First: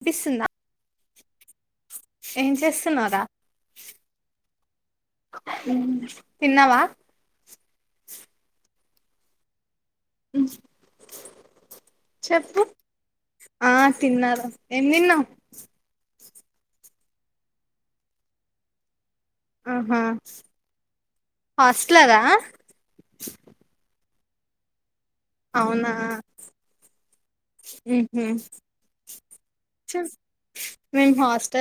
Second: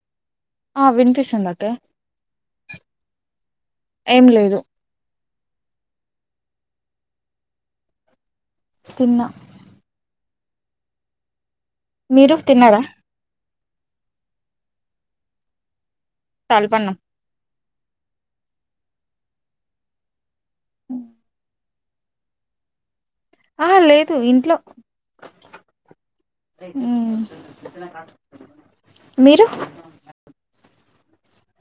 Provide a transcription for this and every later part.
వినిపిస్తుందా ఆ వినిపిస్తుందికే ఏం చేస్తున్నావురా ఏం లేదు తిన్నావా తిన్న అ మీరు తిన్నరా ఆ తిన్నారు ఏం తిన్నా చాల పన్నా ఆహా అ హాస్టల్ దా ఆ లేదు ఇంట్లో అవునా మ్మ్ మీరు మేము హ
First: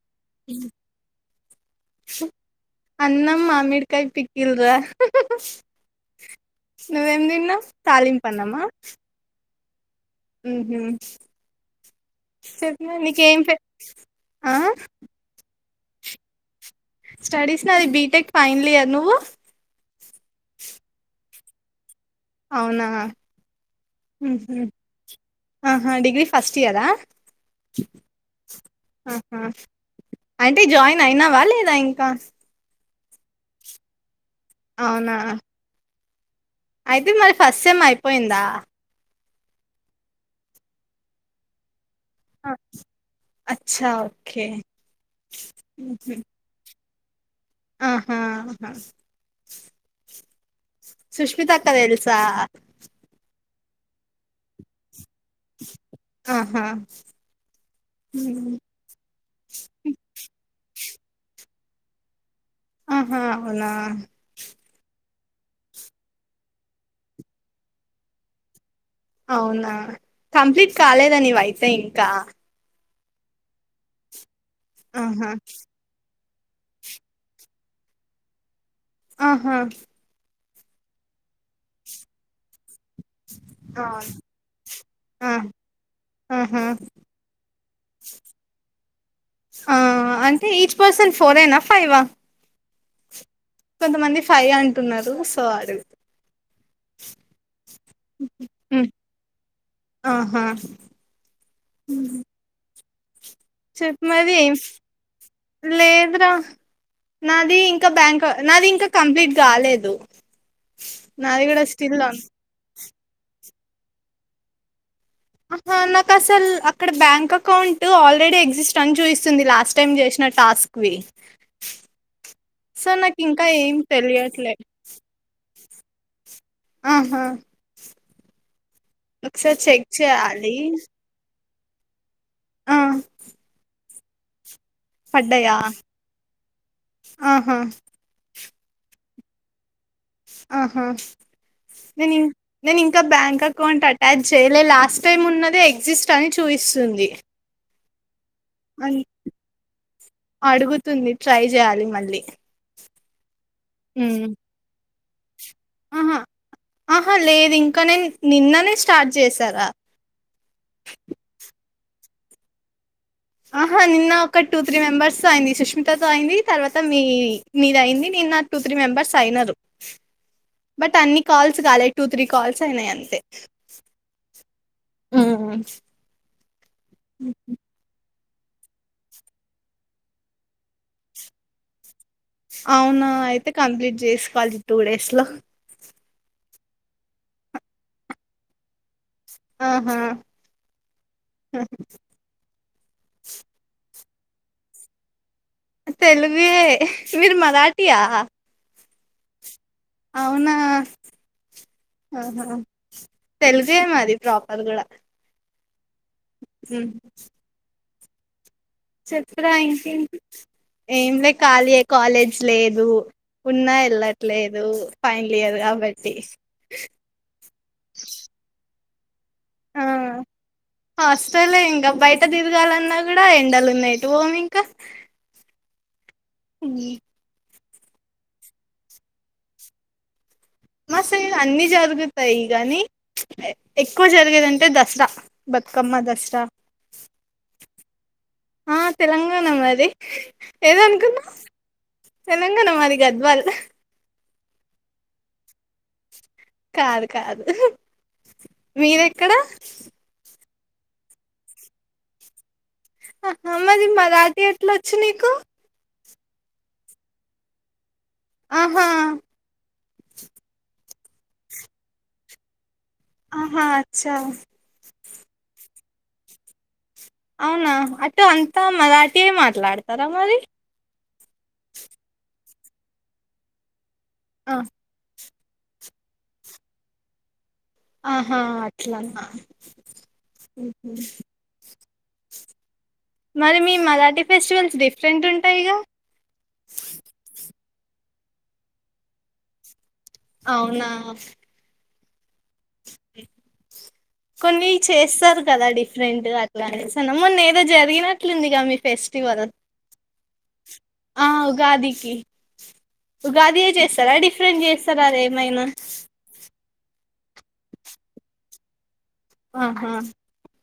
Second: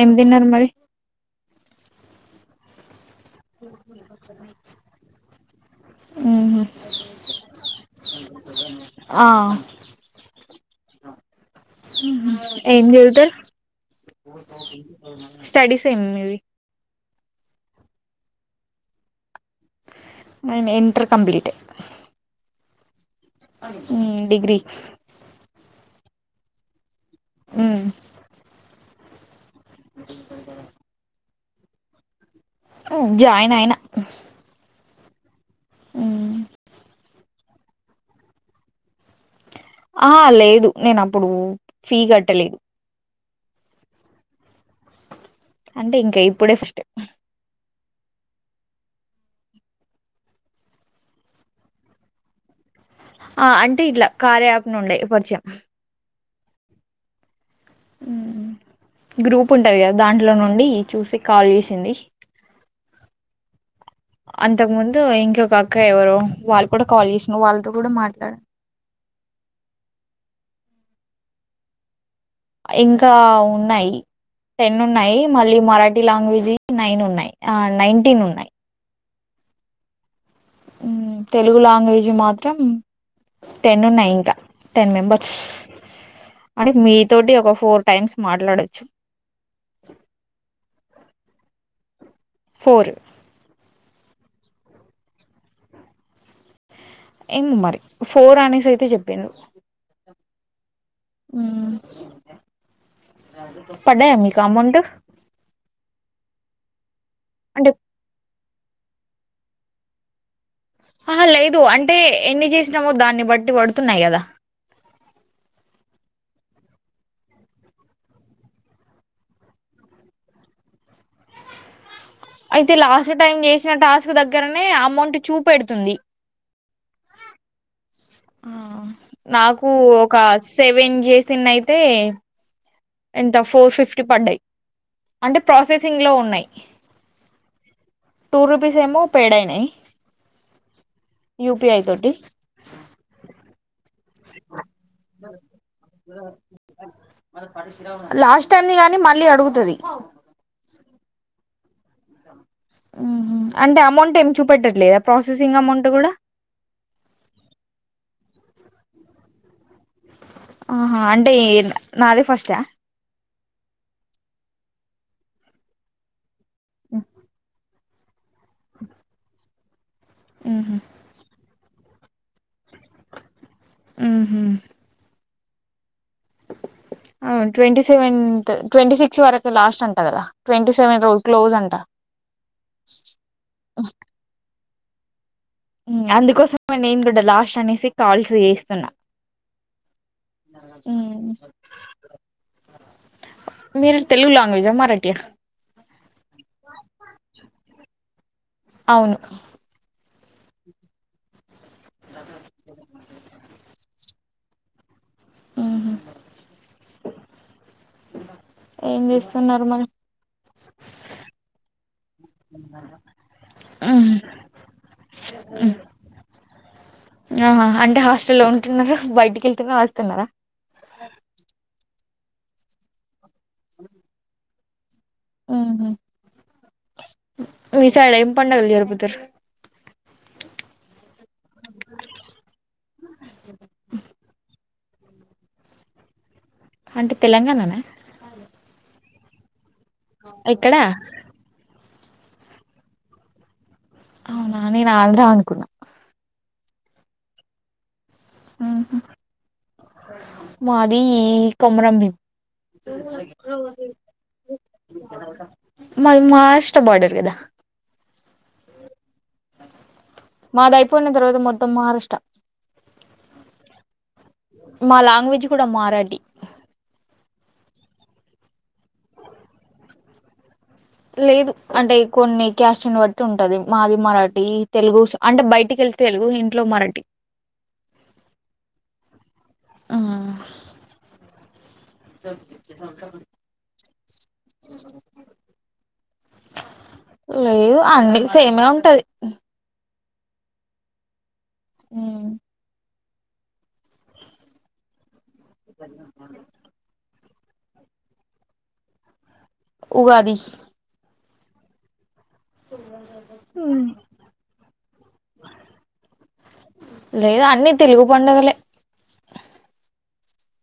ఎమి తన్నారుది మరి అన్నం మామిడికాయ పికిల్రా మ్మ్ నువ్వు ఏం తిన్నావ్ తాలింపు అన్నమా ఆ అమ్ ఏం గ స్డ ఆ [unintelligible] తిన్నది స్టడీస్ నా అది బీటెక్ ఫైనల్ ఇయర్ నువ్వు అ అవునా ఉహు డిగ్ర్రి ఆహా డిగ్రీ ఫస్ట్ ఇయరా హ్మ్మ్ అంటే జాయిన్ అయినావా లేదా ఇంకా జాయిన్ అయినా అవునా మ్మ్ అయితే మరి ఫస్ట్ సెమ్ము అయిపోయిందా ఆ లేదు నేను అప్పుడు ఫీ ఆ కట్టలేదు అచ్చా ఓకే అంటే ఇంకా ఇప్పుడే ఫస్ట్ ఆహాహా సుష్మిత అక్కద తెల్సా ఆ అంటే ఇట్లా కారయాప్ నుండే పరిచయం ఆహా హ్మ్. గ్రూప్ ఉంటది కదా దాంట్లో నుండి చూసి కాల్ చేసింది ఆహా అవునా ఇో కాక్క ఎవరు వాళ్ళు కూడా కాల్ చేసిన వాళ్ళతో కూడా మాట్లాడ అవునా కంప్లీట్ కాలేద నీవయితే ఇంకా ఇంకా ఉన్నాయి టెన్ ఉన్నాయి ఆహా మళ్ళీ మరాఠీ లాంగ్వేజ్ నైన్ ఉన్నాయి ఆ నైన్టీన్ ఉన్నాయి ఆహా తెలుగు లాంగ్వేజీ మాత్రం టెన్ ఉన్నాయి ఆ ఇంకా టెన్ మెంబర్స్ ఆహా అంటే మీతోోటి ఒక ఫోర్ టైమ్స్ మాట్లాడచ్చు ఆ అంటే ఈచ్ పర్సన్ ఫోర్యినా ఫైవ్ ఫోర్ కొంతమంది ఫై అంటున్నారు సో అది ఏమో మరి ఫోర్ అనేసి అయితే హ్మ్. చెప్పిండు ఆహా అ హ్మ్. చెప్పు మరి లేదురా నాది అంటే ఇంకా బ్యాంక్ నాది ఇంకా కంప్లీట్ కాలేదు ఆహా నాది లేదు కూడా స్టిల్ అంటే ఆన్. ఎన్ని చేసినామో దాన్ని బట్టి పడుతున్నాయి కదా ఆహా నాకు అసలు అక్కడ బ్యాంక్ అకౌంట్ ఆల్రెడీ ఎగ్జిస్ట్ అని చూయిస్తుంది లాస్ట్ టైమ్ చేసిన నా టాస్క్వి అయితే సో లాస్ట్ నాకు టైమ్ ఇంకా చేసిన ఏం టాస్క్ తెలియట్లే దగ్గరనే అమౌంట్ చూపెడుతుంది అ హా ఆ నాకు ఒక చేయాలి సెవెన్ చేసింది అయితే ఆ ఎంత ఫోర్ ఫిఫ్టీ పడ్డాయి అంటే పడ్డాయా ప్రాసెసింగ్ లో ఉన్నాయి ఆహా టూ రూపీస్ ఏమో పేడ అయినాయి ఆహా యూపీఐ తోటి నేను ఇం నేను ఇంకా బ్యాంక్ అకౌంట్ అట్ట టజ చేయలే లాస్ట్ టైమ్ ఉన్నదే ఎగ్జిస్ట్ అని చూపిస్తుంది లాస్ట్ టైమ్ ని గాని మళ్ళీ అడుగుతుది స్తుంది ట్రై చేయాలి మళ్ళీ అంటే అమౌంట్ ఉమ్. ఏమి చూపెట్టట్లేదా ప్రాసెసింగ్ అమౌంట్ కూడా ఆహా ఆహా లేదు ఇంకా నేను నిన్ననే స్టార్ట్ చేశారా ఆహా అంటే నాదే ఫస్ట్ ఆహా నిన్న ఒక టూ త్రీ మెంబర్స్ తో అయింది సుష్మితతో అయింది తర్వాత మీ మీద అయింది బట్ నది టూ త్రీ మెంబెర్స్ అయినరు ఉహు బట్ అన్ని calls two three calls అయినాయి అంతే ఉమ్ హు ఉమ్ అవును ట్వంటి సెవెన్ ట్వంటీ సిక్స్ వరకు లాస్ట్ అంటా కదా ట్వంటీ సెవెన్ రో క్లోజ్ అంట అవునా అయితే కంప్లీట్ చేసుకోవాలి టూ డేస్ లో మ్ అందుకోసం నేను కూడా లాస్ట్ అనేసి కాల్స్ చేస్తున్నా ఆహా ఉమ్ మీరు తెలుగు లాంగ్వేజ్ మరాఠీయా తెలుగే మీరు మరాఠీ ఆ అవును అవునా ఆహా తెలుగే మాది ప్ర్రాపర్ కూడా ఉమ్ హు మ్ ఏం చెప్రా చేస్తున్నారు మరి ఇంకేంటి ఏం లే ఖాళీయే కాలేజ్ లేదు ఉన్నా ఉహు. వెళ్ళట్లేదు ఫైనల్ ఇయర్ ద్ కాబట్టి ఆ అంటే హాస్టల్లో ఉంటున్నారు బయటికి వెళ్తునే వస్తున్నారా హస్తలే ఇంకా బయట తిరగాలన్నా కూడా ఎండలు ఉన్నాయి ఎటు పోము ఇంకా ఉహు. ఉమ్ మీ సైడ్ ఏం పండుగలు జరుపుతరు మా సైడ్ అన్ని జరుగుతాయి గానీ ఎక్కువ జరిగేదింటే ద దసరా బతుకమ్మ దసరా అంటే తెలంగాణనా ఆ తెలంగాణ మది ఎక్కడా ఏదనుకున్నావ్ తెలంగాణ మాది గద్వాల్ అవునా నేను ఆంధ్రా అనుకున్నా కాదు కాదు ఉహు. మీదేక్కడ మాది కొమరంబీం అ అ మది మరాఠి ఎట్లొచ్చు నీకు మాది మా రాష్ట్ర బార్డర్ కదా ఆహా మాది అయిపోయిన తర్వాత మొత్తం మరుష్టా ఆహా అచ్చా మా లాంగ్వేజ్ కూడా మారాడి అవునా అటు అంతా మరాఠీయే మాట్లాడతారా మరి లేదు అంటే కొన్ని క్యాస్ని బట్టి ఉంటది మాది మరాఠీ తెలుగు సం అంటే బయటికి వెళ్తే తెలుగు ఇంట్లో మరాఠీ ఆహా అట్లాన ఆ! ఉమ్ హు [unintelligible] మరీ మీ మరాఠీ ఫెస్టివల్స్ డిఫరెంట్ ఉంటాయిగా అండి సేమే ఉంటది అవునా ఉమ్ కొన్ని చేస్తారు కదా డిఫరెంట్ గా అట్లానేసి అన్ మొన్న ఏదో జరిగినట్లుందిగా మీ ఫెస్టివల్ ఉగాది ఆ ఉగాదికి ఉగాది ఏ చేస్తారా డిఫరెంట్ చేస్తారా అది ఏమైనా లేదు అన్నీ తెలుగు పడుగలే ఆహా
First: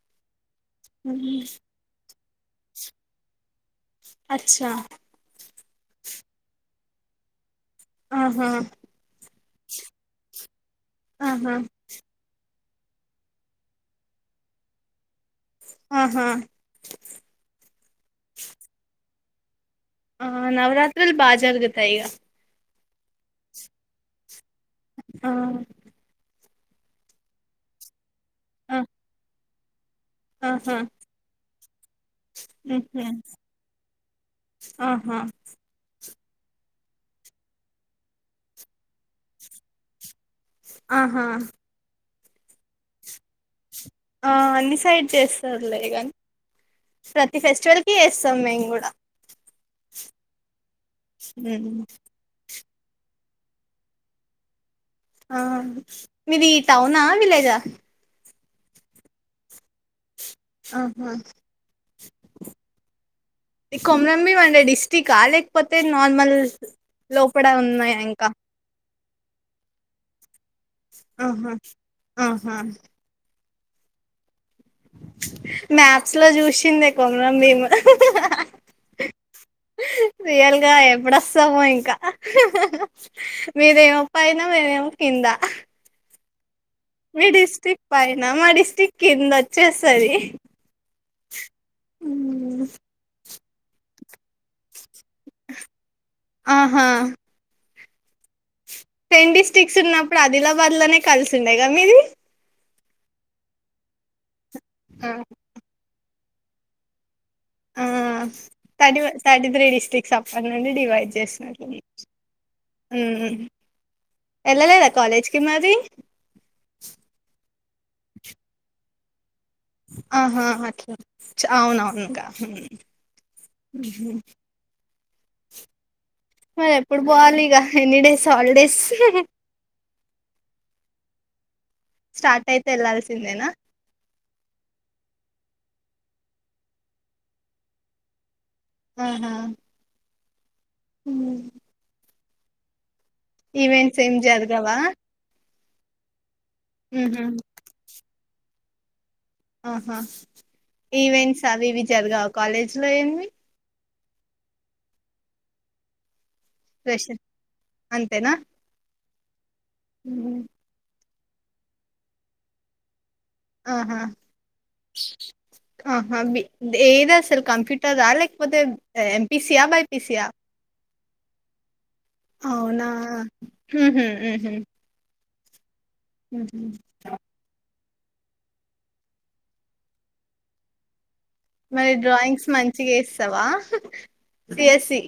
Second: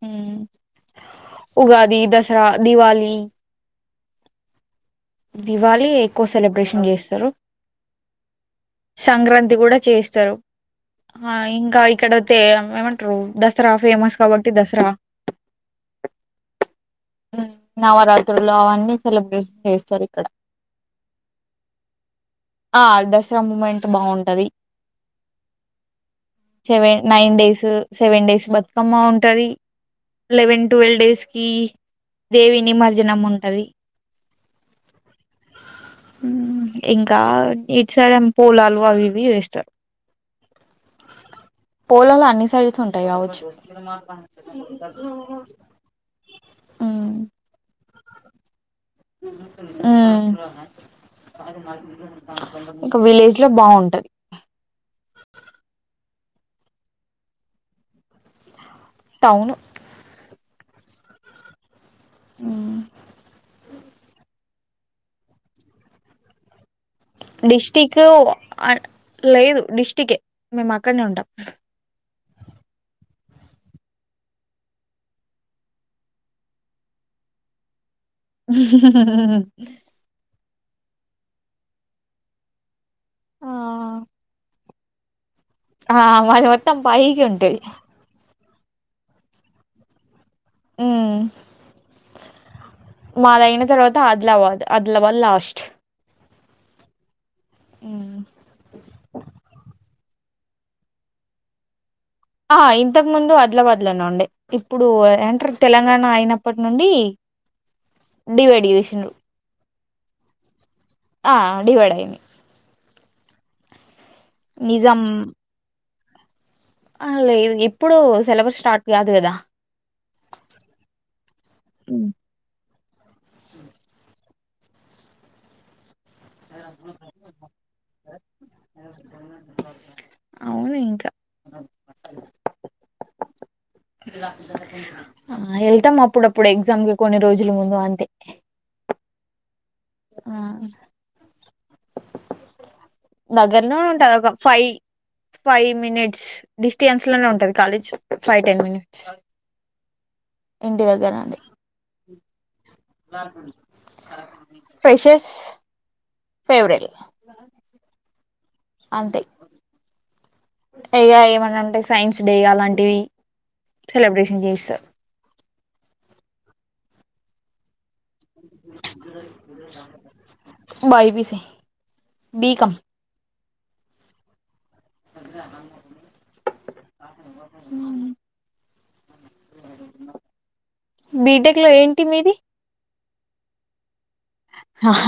ఉమ్ ఉహు. ఉగాది దసరా దివాలీ అచ్చా దివాళి ఎక్కువ సెలబ్రేషన్ చేస్తారు ఆహా సంక్రాంతి కూడా చేస్తారు ఆ ఆహా ఇంకా ఇక్కడతే ఏమంటారు దసరా ఫేమస్ కాబట్టి దసరా ఆహా ఉమ్ నవరాత్రులు అవన్నీ సెలబ్రేట్ చేస్త్ ఆ నవరాత్రల్ బా జరుగుతాయి ఇగ ఆ దసరా మూమెంట్ బాగుంటది ఆ seven nine days seven days ఆ బతుకమ్మ ఉంటది లెవెన్ ఆహా ట్వెల్వ్ డేస్ కి దేవి ఉహు నిమజ్జనం ఉంటది ఆహా ఇంకా నీటి సలం పూలాలు అవివి చేస్తారు ఆహా పోలాలు అన్ని సైడ్స్ ఉంటాయి కావచ్చు ఆ అన్ని సైడ్ చేస్తారులేగాని ఉమ్ ప్రతి ఫెస్టివల్ కి చేస్తాం మేము కూడా ఉమ్ ఉమ్. ఇకా విలేజ్ లో బాగుంటది ఆ మీది టౌనా విలేజా టౌన్ను ఆహా ఉమ్ ఈ కొమలంబిం అంటే డిస్టికా లేకపోతే నార్మల్ లోపడ ఉన్నాయా డిస్టికు ఇంకా లేదు డిస్టిక్ ఎ మేము అక్కడనే ఉంటాం ఆహా ఆహా మ్యాప్ లో చూసిందే కొమురంభీమ్ ఉహూ హు ఉమ్ హు హూ రియల్ గా ఎప్పుడోస్తామో ఇంకా ఉహూ హు మీదేమో పైన మేము ఏమో కింద ఆ మది మోత్ మీ డిస్టిక్ పైన మా డిస్టిక్ కింద వచ్చేస్తది ఉమ్ మా దేమ్ యిన తర్వాత ఆదిలాబాద్ ఆదిలాబాద్ లాస్ట్ ఆహా ఆ ట్రెం డిస్టి్రిక్ట్స్ ఉన్నప్పుడు ఆదిలాబాద్ లోనే కలిసి ఉండేయి కద మీది ఆ ఇంతకు ముందు ఆదిలాబాద్ లోనే ఉండే ఇప్పుడు ఏమంటారు తెలంగాణ అయినప్పటి నుండి ఆ [unintelligible] థర్టీ చేసిండ్రు థర్టీ త్రీ డిస్ట్రిక్స్ అప్పనడి డివైడ్ ఆ చేసినట్ ఉ డివైడ్ అయింది ఎల్లలేద కాలేజ్ కి మరి అ లేదు ఎప్పుడు సెలబ్రస్ స్టార్ట్ కాదు కదా ఆహా అట్లా చ ఉమ్. అవునవునుగా ఊహు మరి ఎప్పుడు పోవాలి ఇగా ఎనీడేస్ హాలిడేస్ అవును ఇంకా స్టార్ట్ అయితే వెళ్లాాల్సిందేనా ఆ వెళ్తాం అప్పుడప్పుడు ఎగ్జామ్ కి కొన్ని రోజుల ముందు అంతే ఆహా ఆ హ దగ్గరలో ఏం ఉంటాది ఒక ఫైవ్ జరగవా ఫైవ్ మినిట్స్ డిస్టెన్స్ ఉహు, లోనే ఉంటది కాలేజ్ ఫైవ్ టెన్ మినిట్స్ ఆహా ఇంటి దగ్గర అండి ఈవెంట్స్ అవి ఇవి జరగావ కాలేజ్లో ఏమవి ఫ్రెషెస్ రషన్ అంతేనా అంతే ఉహు, ఇగా ఏమన్నా అంటే సైన్స్ డే అలాంటివి ఆహా సెలబ్రేషన్ చేస్తారు ఆహా బి ఏదా సార్ కంప్యూట తథ లేకపోతే ఎపీసియా బైపిసియా బైపిసి అవునా ఉహుహు అ అ హ బీటెక్ లో మరి ఏంటి మీది డ్రాయింగ్స్ మంచిగా ఎస్తావా తేసి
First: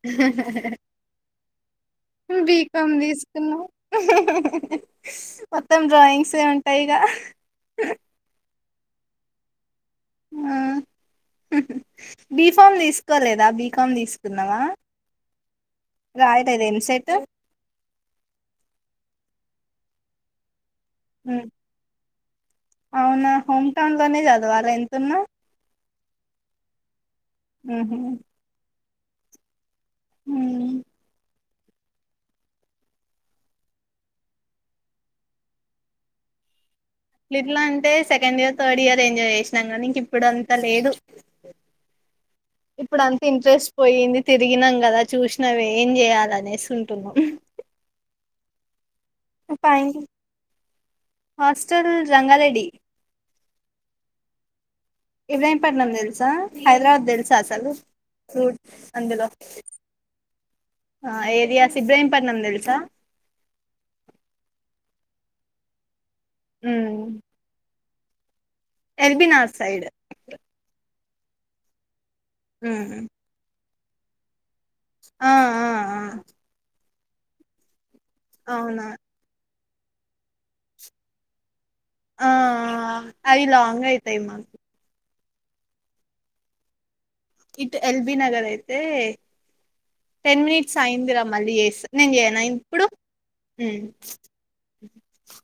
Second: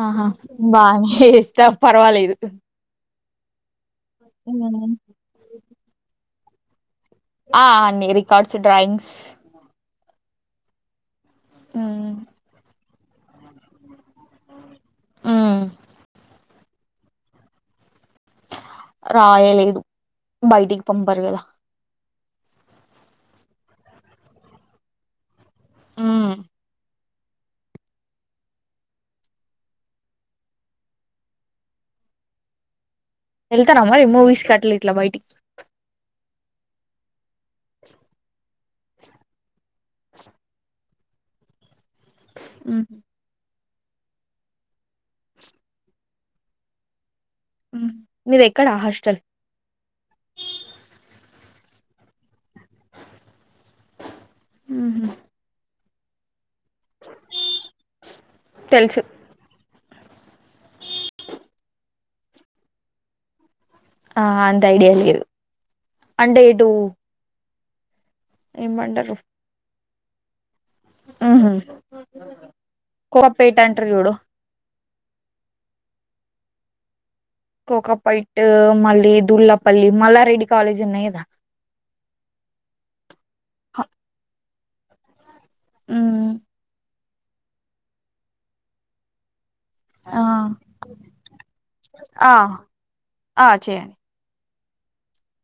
ఆహా ఊహ బానే చేస్తా పర్వాలేదు బీకామ్ తీసుకున్నాం హహ ఉమ్. మొత్తం డ్రాయింగ్స్ ఉంటాయి గా ఆ అన్ని రికార్డ్స్ డ్రాయింగ్స్ ఆ ఉమ్ బిఫామ్ తీసుకోలేదా బీఫామ్ తీసుకో న్నావా ఉమ్, రయట్ద ఎన్సైట్ రాయలేదు బయటికి పంపరు గదా అవునా హోమ్ టౌన్ లోనే చదవాల ఎంతున్నా ఉ ఊహు హ వెళ్తార మరి మూవీస్ కట్టల ఇట్లా బయటికి ట్లా అంటే second year third year enjoy చేసినం గానీ ఇంక ఇప్పుడు అంతా లేదు ఉమ్. ఇప్పుడు అంత ఇంట్రెస్ట్ పోయింది తిరిగినాం గదా చూసినవి ఏం చేయాలనేసింటున్నాం ఉ మిది ఎక్కడ అష్ట పాయింగ హాస్టల్ జన్గారెడ్డి ఉహు, వివయపట్నం తెలుసా హైదరాబాద్ తెలుసా అసలు ఫ్రూట్ తెలుసు అందులో ఆ ఏరియా సిబ్రహీంపట్నం తెలుసా ఆ అంత ఐడియా లేదు అంటే ఏ టూ ఎల్బినగర్ సైడ్ ఉహు ఉ [unintelligible] ఆ ఆ ఆ కోకా పైట్ అవునా మళ్ళీ దుల్లాపల్లి మల్లారెడ్డి కాలేజ్ ఉన్నాయి కదా, ఆ ఆ అయి లాంగ్ అయితాయి, మాకు ఉ ఇట్ ఎల్బి నగర్ అయితే ఆ టెన్ మినిట్స్ అయిందిరా మళ్ళీ చేస్తా నేను ఆ చేయన ఇప్పుడు ఆ, చేయండి [unintelligible]